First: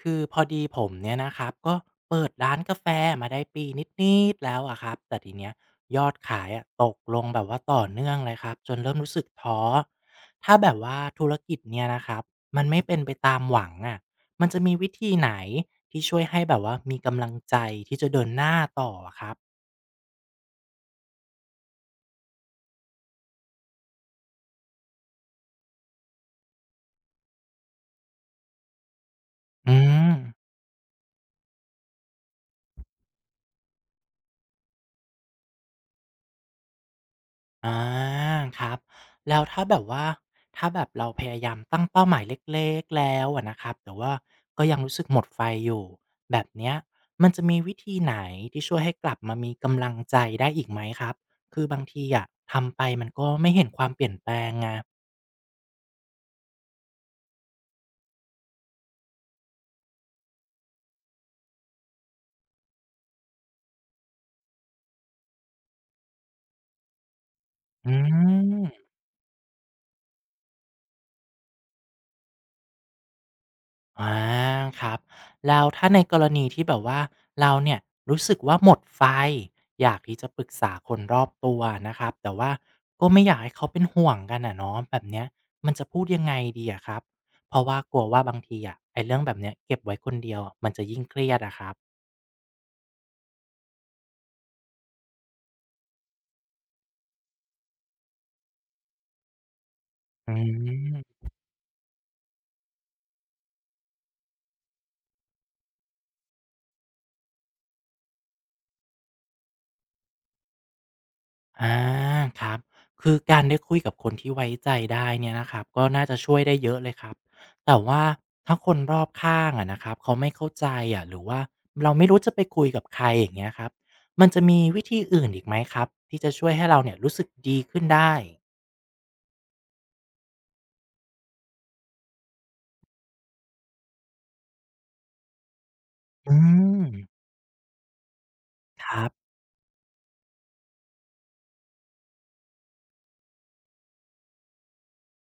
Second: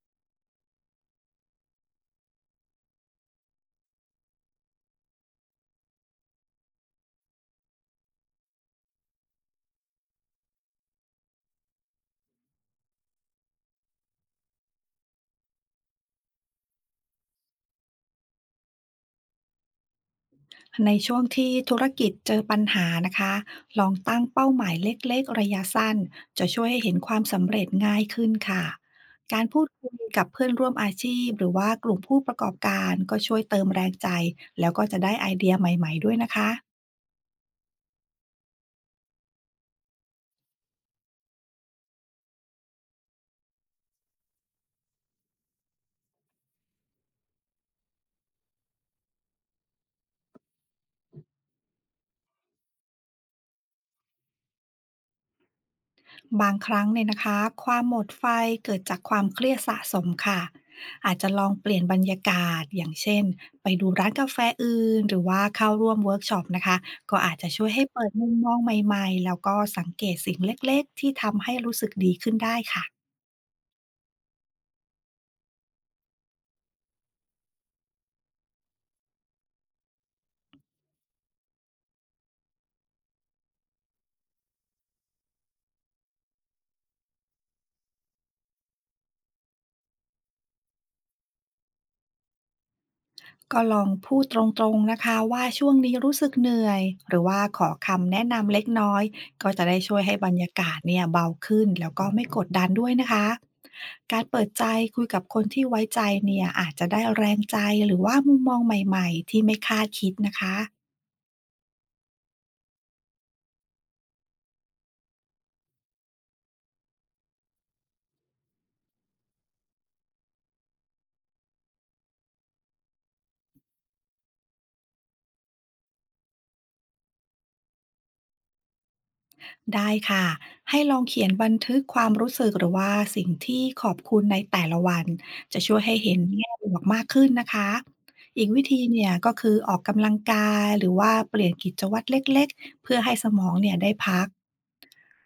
คือพอดีผมเนี่ยนะครับก็เปิดร้านกาแฟมาได้ปีนิดๆแล้วอะครับแต่ทีเนี้ยยอดขายอะตกลงแบบว่าต่อเนื่องเลยครับจนเริ่มรู้สึกท้อถ้าแบบว่าธุรกิจเนี่ยนะครับมันไม่เป็นไปตามหวังอะมันจะมีวิธีไหนที่ช่วยให้แบบว่ามีกำลังใจที่จะเดินหน้าต่ออะครับในช่วงที่ธุรกิจเจอปัญหานะคะลองตั้งเป้าหมายเล็กๆระยะสั้นจะช่วยให้เห็นความสำเร็จง่ายขึ้นค่ะการพูดอืคุยม กับเพื่อนร่วมอาชีพหรือว่ากลุ่มผู้ประกอบการก็ช่วยเติมแรงใจแล้วก็จะได้ไอเดียใหม่ๆด้วยนะคะ อ่าครับแล้วถ้าแบบว่าถ้าแบบเราพยายามตั้งเป้าหมายเล็กๆแล้วอะนะครับแต่ว่าก็ยังรู้สึกหมดไฟอยู่แบบเนี้ยมันจะมีวิธีไหนที่ช่วยให้กลับมามีกำลังใจได้อีกไหมครับคือบางทีอะทำไปมันก็ไม่เห็นความเปลี่ยนแปลงไงบางครั้งเนี่ยนะคะความหมดไฟเกิดจากความเครียดสะสมค่ะอาจจะลองเปลี่ยนบรรยากาศอย่างเช่นไปดูร้านกาแฟอื่นหรือว่าเข้าร่วมเวิร์กช็อปนะคะก็อาจจะช่วยให้อืเปิดมุมมองใม หม่ๆแล้วก็สังเกตสิ่งเล็กๆที่ทำให้รู้สึกดีขึ้นได้ค่ะ อาครับ แล้วถ้าในกรณีที่แบบว่าเราเนี่ยรู้สึกว่าหมดไฟอยากที่จะปรึกษาคนรอบตัวนะครับแต่ว่าก็ไม่อยากให้เขาเป็นห่วงกันอะเนาะแบบเนี้ยมันจะพูดยังไงดีอะครับเพราะว่ากลัวว่าบางทีอะไอ้เรื่องแบบเนี้ยเก็บไว้คนเดียวอะมันจะยิ่งเครียดอะครับก็ลองพูดตรงๆนะคะว่าช่วงนี้รู้สึกเหนื่อยหรือว่าขอคำแนะนำเล็กน้อยก็จะได้ช่วยให้บรอืรยากาศเนี่ยม เบาขึ้นแล้วก็ไม่กดดันด้วยนะคะการเปิดใจคุยกับคนที่ไว้ใจเนี่ยอาจจะได้แรงใจหรือว่ามุมมองใหม่ๆที่ไม่คาดคิดนะคะ อาครับคือการได้คุยกับคนที่ไว้ใจได้เนี่ยนะครับก็น่าจะช่วยได้เยอะเลยครับแต่ว่าถ้าคนรอบข้างอะนะครับเขาไม่เข้าใจอะหรือว่าเราไม่รู้จะไปคุยกับใครอย่างเงี้ยครับมันจะมีวิธีอื่นอีกไหมครับที่จะช่วยให้เราเนี่ยรู้สึกดีขึ้นได้ได้ค่ะให้ลองเขียนบันทึกความรู้สึกหรือว่าสิ่งที่ขอบคุณในแต่ละวันจะช่วยให้เห็นอืแง่บวกมมากขึ้นนะคะอีกวิธีครัเนี่ยก็บ คือออกกำลังกายหรือว่าเปลี่ยนกิจวัตรเล็กๆเพื่อให้สมองเนี่ยได้พัก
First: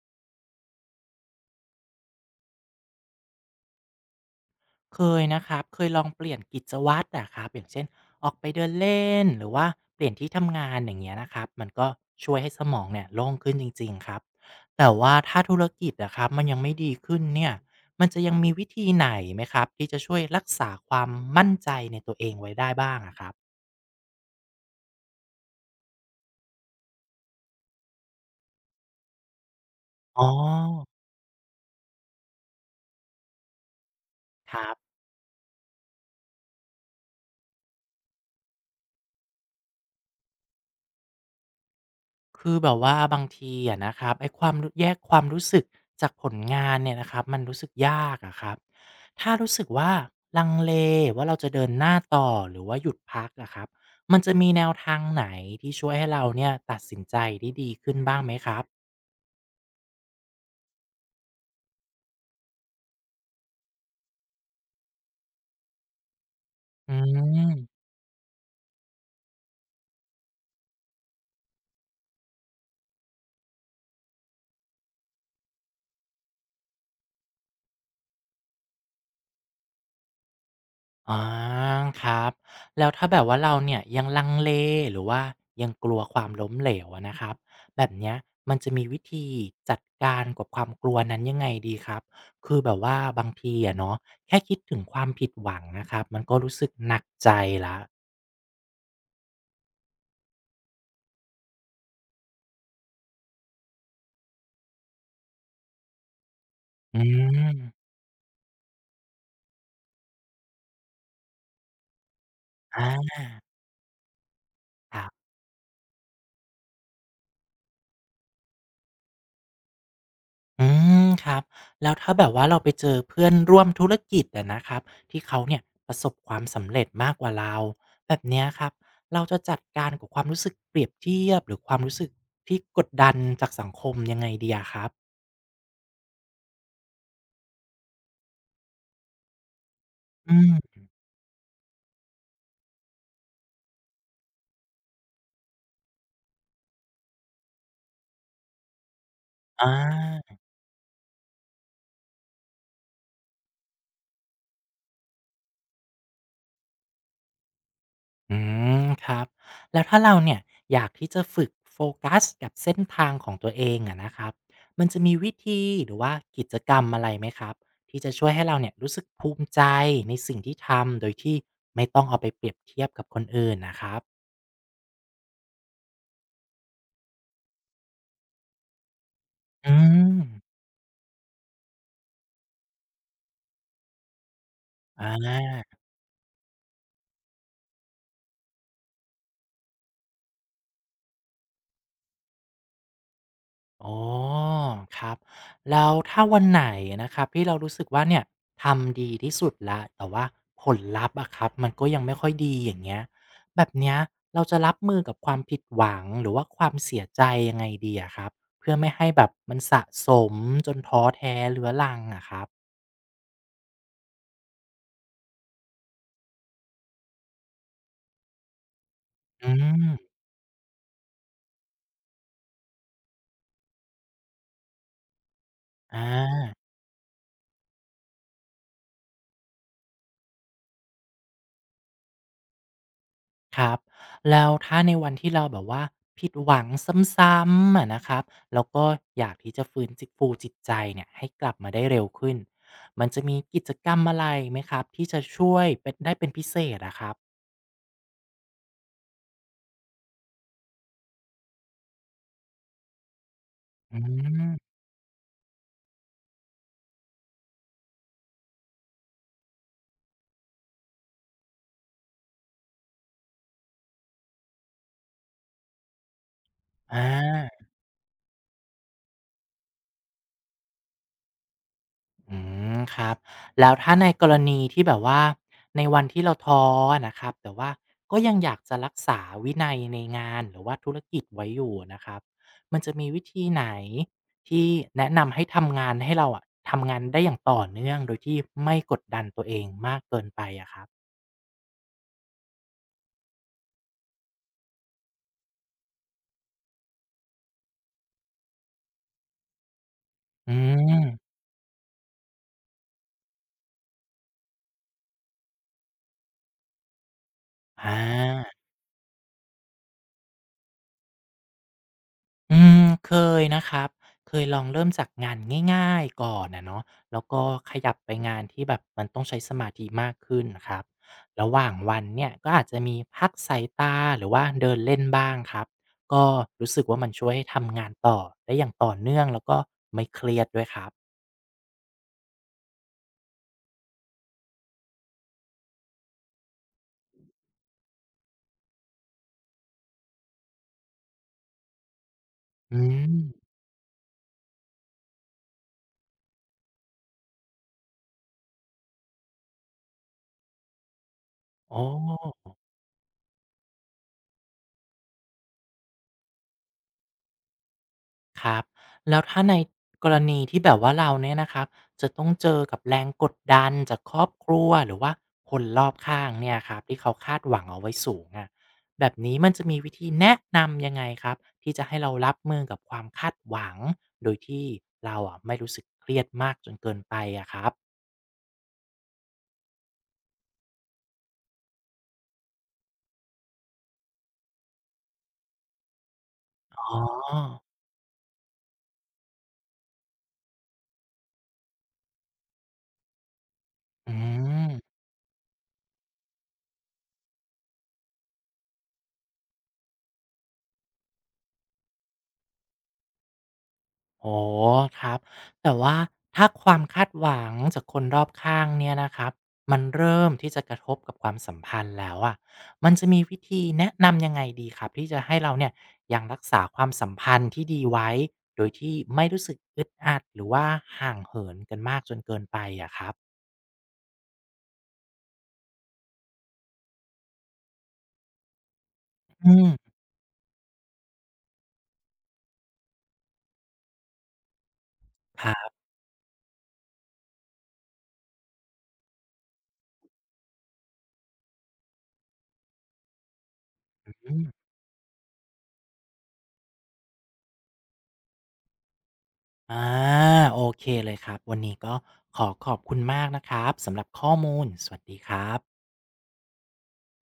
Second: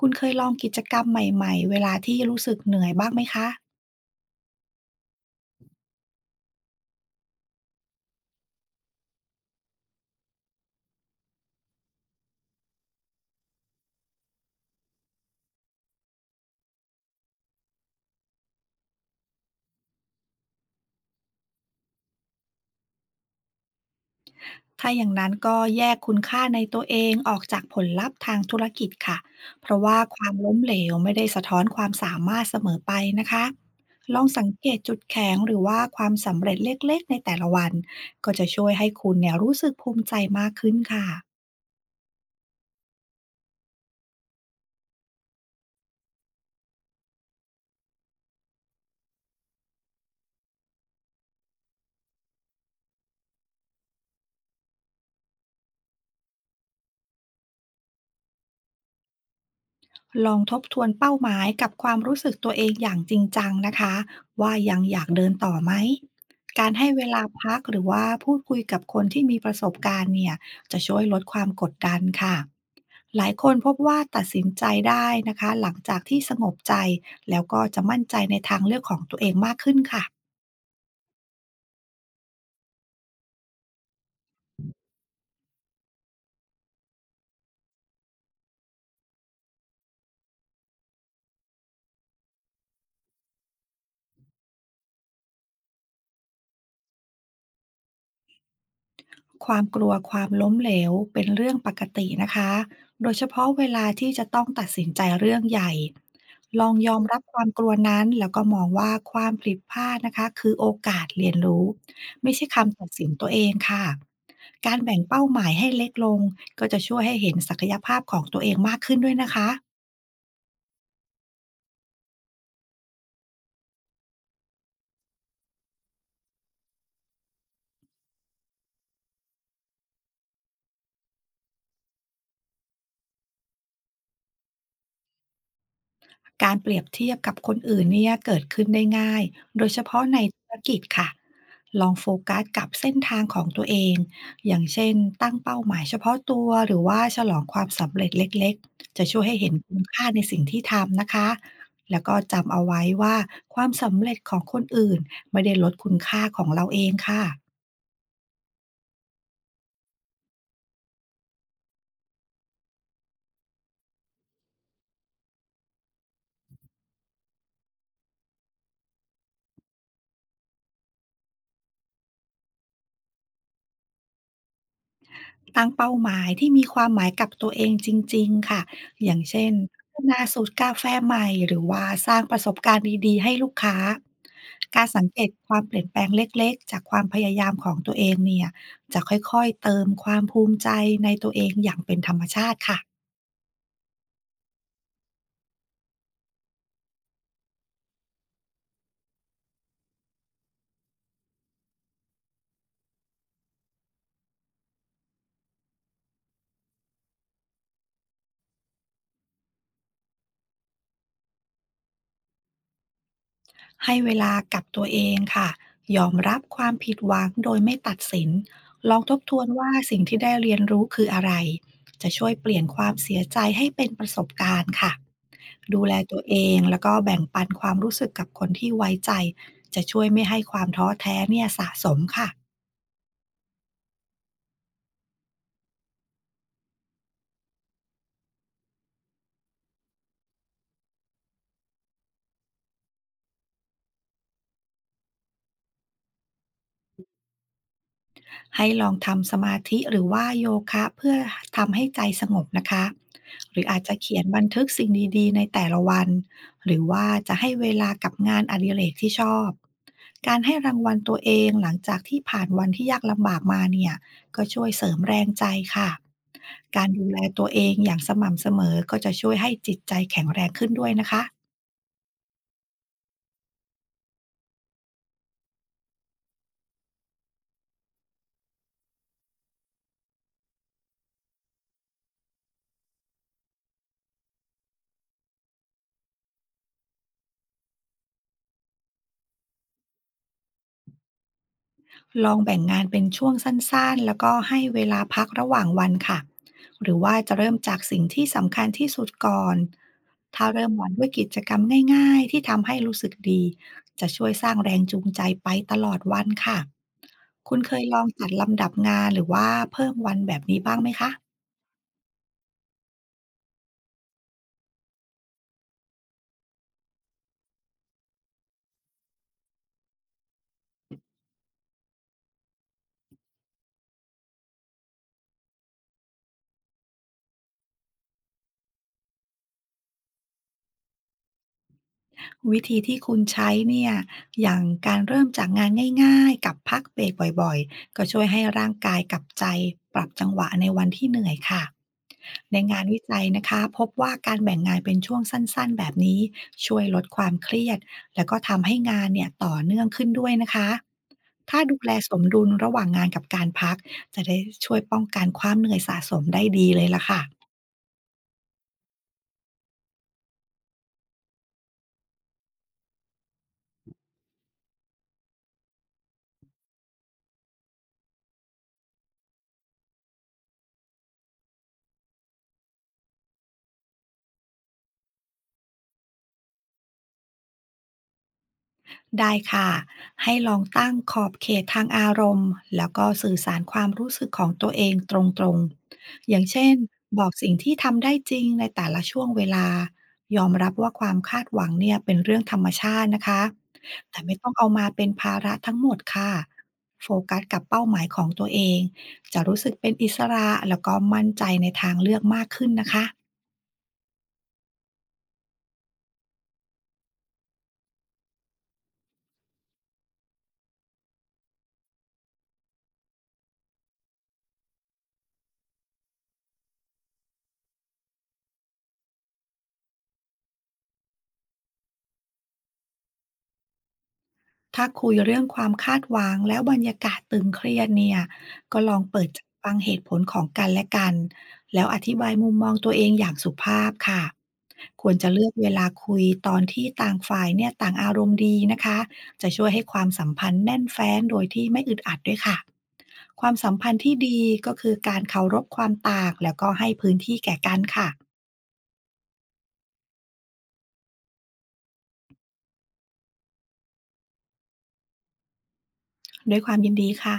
คุณเคยลองกิจกรรมใหม่ๆเวลาที่รู้สึกเหนื่อยบ้างไหมคะ เคยนะครับเคยลองเปลี่ยนกิจวัตรอะครับอย่างเช่นออกไปเดินเล่นหรือว่าเปลี่ยนที่ทำงานอย่างเงี้ยนะครับมันก็ช่วยให้สมองเนี่ยโล่งขึ้นจริงๆครับแต่ว่าถ้าธุรกิจอะครับมันยังไม่ดีขึ้นเนี่ยมันจะยังมีวิธีไหนไหมครับที่จะช่วยรักษาความมั่นใจในตัวเองไว้ได้บ้างอะครับถ้าอย่างนั้นก็แยกคุณค่าในตัวเองออกจากผลลัพธ์ทางธุรกิจค่ะ เพราะว่าคอ๋อวามล้มเหลวไม่ได้สะท้อนความสามารถเสมอไปนะคะ ลองสังคเกรับ ตจุดแข็งหรือว่าความสำเร็จเล็กๆในแต่ละวันก็จะช่วยให้คุณเนี่ยรู้สึกภูมิใจมากขึ้นค่ะ คือแบบว่าบางทีอะนะครับไอ้ความรแยกความรู้สึกจากผลงานเนี่ยนะครับมันรู้สึกยากอะครับถ้ารู้สึกว่าลังเลว่าเราจะเดินหน้าต่อหรือว่าหยุดพักอะครับมันจะมีแนวทางไหนที่ช่วยให้เราเนี่ยตัดสินใจได้ดีขึ้นบ้างไหมครับลองทบทวนเป้าหมายกับความรู้สึกตัวเองอย่างจริงจังนะคะว่ายังอยากเดินต่อไหมการให้อืเวลาพักหม รือว่าพูดคุยกับคนที่มีประสบการณ์เนี่ยจะช่วยลดความกดดันค่ะหลายคนพบว่าตัดสินใจได้นะคะหลังจากที่สงบใจแล้วก็จะมั่นใจในทางเลือกของตัวเองมากขึ้นค่ะ อาครับแล้วถ้าแบบว่าเราเนี่ยยังลังเลหรือว่ายังกลัวความล้มเหลวอะนะครับแบบเนี้ยมันจะมีวิธีจัดการกับความกลัวนั้นยังไงดีครับคือแบบว่าบางทีอะเนาะแค่คิดถึงความผิดหวังนะครับมันก็รู้สึกหนักใจแล้วความกลัวความล้มเหลวเป็นเรื่องปกตินะคะโดยเฉพาะเวลาที่จะต้องตัดสินใจเรื่องใหญ่ลองยออืมรับความกลัวมนั้นแล้วก็มองว่าความผิดพลาดนะคะคือโอกาสเรียนรู้ไม่ใช่คำอตัดสินา ตัวเองค่ะการแบ่งเป้าหมายให้เล็กลงก็จะช่วยให้เห็นศักยภาพของตัวเองมากขึ้นด้วยนะคะ อืมครับแล้วถ้าแบบว่าเราไปเจอเพื่อนร่วมธุรกิจอะนะครับที่เขาเนี่ยประสบความสำเร็จมากกว่าเราแบบเนี้ยครับเราจะจัดการกับความรู้สึกเปรียบเทียบหรือความรู้สึกที่กดดันจากสังคมยังไงดีอะครับการเปรียบเทียบกับคนอื่นเนี่ยเกิดขึ้นได้ง่ายโดยเฉพาะในอืธุรกิจมค่ะลองโฟกัสกับเส้นทางของตัวเองอย่างเช่นตั้งเป้าหมายเฉพาะตัวหรือว่าฉลองความสำเร็จเล็กๆจะช่วยให้เห็นอคุณค่าในา สิ่งที่ทำนะคะแล้วก็จำเอาไว้ว่าความสำเร็จของคนอื่นไม่ได้ลดคุณค่าของเราเองค่ะ อืมครับแล้วถ้าเราเนี่ยอยากที่จะฝึกโฟกัสกับเส้นทางของตัวเองอะนะครับมันจะมีวิธีหรือว่ากิจกรรมอะไรไหมครับที่จะช่วยให้เราเนี่ยรู้สึกภูมิใจในสิ่งที่ทำโดยที่ไม่ต้องเอาไปเปรียบเทียบกับคนอื่นนะครับตั้งเป้าหมายที่มีความหมายกับตัวเองจริงๆค่ะอย่างเช่นอืพัฒมนาสูตรกาแฟใหม่หรือว่าสร้างประสบการณ์ดีๆให้ลูกค้าการสัอ่งเกตความเปา ลี่ยนแปลงเล็กๆจากความพยายามของตัวเองเนี่ยจะค่อยๆเติมความภูมิใจในตัวเองอย่างเป็นธรรมชาติค่ะอ๋อครับแล้วถ้าวันไหนนะครับที่เรารู้สึกว่าเนี่ยทำดีที่สุดละแต่ว่าผลลัพธ์อะครับมันก็ยังไม่ค่อยดีอย่างเงี้ยแบบเนี้ยเราจะรับมือกับความผิดหวังหรือว่าความเสียใจยังไงดีอะครับเพื่อไม่ให้แบบมันสะสมจนท้อแท้เรื้อรังอะครับให้เวลากับตัวเองค่ะยอมรับความผิดหวังโดยไม่ตัดสิน ลองทบทวนอืว่าสิ่งมที่ได้เรียนรู้คืออะไร จะช่วยเปลี่ยนความเสียใจให้เป็นประสบการณ์ค่ะ ดูแลอา ตัวเองแล้วก็แบ่งปันความรู้สึกกับคนที่ไว้ใจจะช่วยไม่ให้ความท้อแท้เนี่ยสะสมค่ะครับแล้วถ้าในวันที่เราแบบว่าผิดหวังซ้ำๆอะนะครับแล้วก็อยากที่จะฟื้นจิตใจเนี่ยให้กลับมาได้เร็วขึ้นมันจะมีกิจกรรมอะไรไหมครับที่จะช่วยเป็นพิเศษอะครับให้ลองทำสมาธิหรือว่าโยคะเพื่อทำให้ใจสงบนะคะหรืออาจจะอืเขียนบันทึกมสิ่งดีๆในแต่ละวันหรือว่าจะให้เวลากับงานอดิเรกที่ชอบการให้รางวัลตัวเองหลังจากที่ผ่านวันที่ยากลำบากมาเนี่ยก็ช่วยเสริมแรงใจค่ะการอ่ดูแลตัวเอา งอย่างสม่ำเสมอก็จะช่วยให้จิตใจแข็งแรงขึ้นด้วยนะคะ อืมครับแล้วถ้าในกรณีที่แบบว่าในวันที่เราท้ออะนะครับแต่ว่าก็ยังอยากจะรักษาวินัยในงานหรือว่าธุรกิจไว้อยู่นะครับมันจะมีวิธีไหนที่แนะนำให้ทำงานให้เราอะทำงานได้อย่างต่อเนื่องโดยที่ไม่กดดันตัวเองมากเกินไปอะครับลองแบ่งงานเป็นช่วงสั้นๆแล้วก็ให้เวลาพักระหว่างวันค่ะ หรือว่าจะเริ่มจากสิ่งที่สำคัญที่สุดก่อนถ้าอืเริ่มวันด้วยกิมจกรรมง่ายๆที่ทำให้รู้สึกดี จะช่วยสร้างแรงจูงใจไปตลอดวันค่ะ คุณเคยอลองจัดา ลำดับงานหรือว่าเพิ่มวันแบบนี้บ้างไหมคะ อืมเคยนะครับเคยลองเริ่มจากงานง่ายๆก่อนอะเนาะแล้วก็ขยับไปงานที่แบบมันต้องใช้สมาธิมากขึ้นครับ ระหว่างวันเนี่ยก็อาจจะมีพักสายตาหรือว่าเดินเล่นบ้างครับ ก็รู้สึกว่ามันช่วยให้ทำงานต่อได้อย่างต่อเนื่องแล้วก็ไม่เครียดด้วยครับ วิธีที่คุณใช้เนี่ยอย่างการเริ่มจากงานง่ายๆกับพักเบรกบ่อยๆก็ช่วยให้ร่างกายกับใจปรับจังหวะในวันที่เหนื่อยค่ะ ในอืงานวิมจัยนะคะพบว่าการแบ่งงานเป็นช่วงสั้น ๆ แบบนี้ช่วยลดความเครียดแล้วก็ทำให้งานเนี่ยต่อเนื่องขึ้นด้วยนะคะถ้าโอดูแลสมดุ้ ลระหว่างงานกับการพักจะได้ช่วยป้องกันความเหนื่อยสะสมได้ดีเลยล่ะค่ะ ครับแล้วถ้าในกรณีที่แบบว่าเราเนี่ยนะครับจะต้องเจอกับแรงกดดันจากครอบครัวหรือว่าคนรอบข้างเนี่ยครับที่เขาคาดหวังเอาไว้สูงอะแบบนี้มันจะมีวิธีแนะนำยังไงครับที่จะให้เรารับมือกับความคาดหวังโดยที่เราอะไม่รู้สึกเครียดมากจนเกินไปอะครับได้ค่ะให้ลองตั้งขอบเขตทางอารมณ์แล้วก็สื่อสารความรู้สึกของตัวเองตรงๆอย่างเช่นอ๋อบอกสิ่งที่ทำได้จริงในแต่ละช่วงเวลายอมรับว่าความคาดหวังเนี่ยเป็นเรื่องธรรมชาตินะคะอืแต่ไม่ต้องเอาม มาเป็นภาระทั้งหมดค่ะโฟกัสกับเป้าหมายของตัวเองจะรู้สึกเป็นอิสระแล้วก็มั่นใจในทางเลือกมากขึ้นนะคะ อ๋อครับแต่ว่าถ้าความคาดหวังจากคนรอบข้างเนี่ยนะครับมันเริ่มที่จะกระทบกับความสัมพันธ์แล้วอะะมันจะมีวิธีแนะนำยังไงดีครับที่จะให้เราเนี่ยยังรักษาความสัมพันธ์ที่ดีไว้โดยที่ไม่รู้สึกอึดอัดหรือว่าห่างเหินกันมากจนเกินไปอะครับถ้าคุยเรื่องความคาดหวังแล้วบรรยากาศตึงเครียดเนี่ยก็ลองเปิดใจอืมฟังเหตุผลของกันและกัน แล้วอธิบายมุมมองตัวเองอย่างสุภาพค่ะ ควรจะคเลือกรัเวลาบคุยตอนที่ต่างฝ่ายเนี่ยต่างอารมณ์ดีนะคะ จะช่วยให้ความสัมพันธ์แน่นแฟ้นโดยที่ไม่อึดอัดด้วยค่ะ ความสัมพันธ์ที่อืดีมก็คือการเคารพความต่างแล้วก็ให้พื้นที่แก่กันค่ะอาโอเคเลยครับวันนี้ก็ขอขอบคุณมากนะครับสำหรับข้อมูลสวัสดีครับด้วยความยินดีค่ะ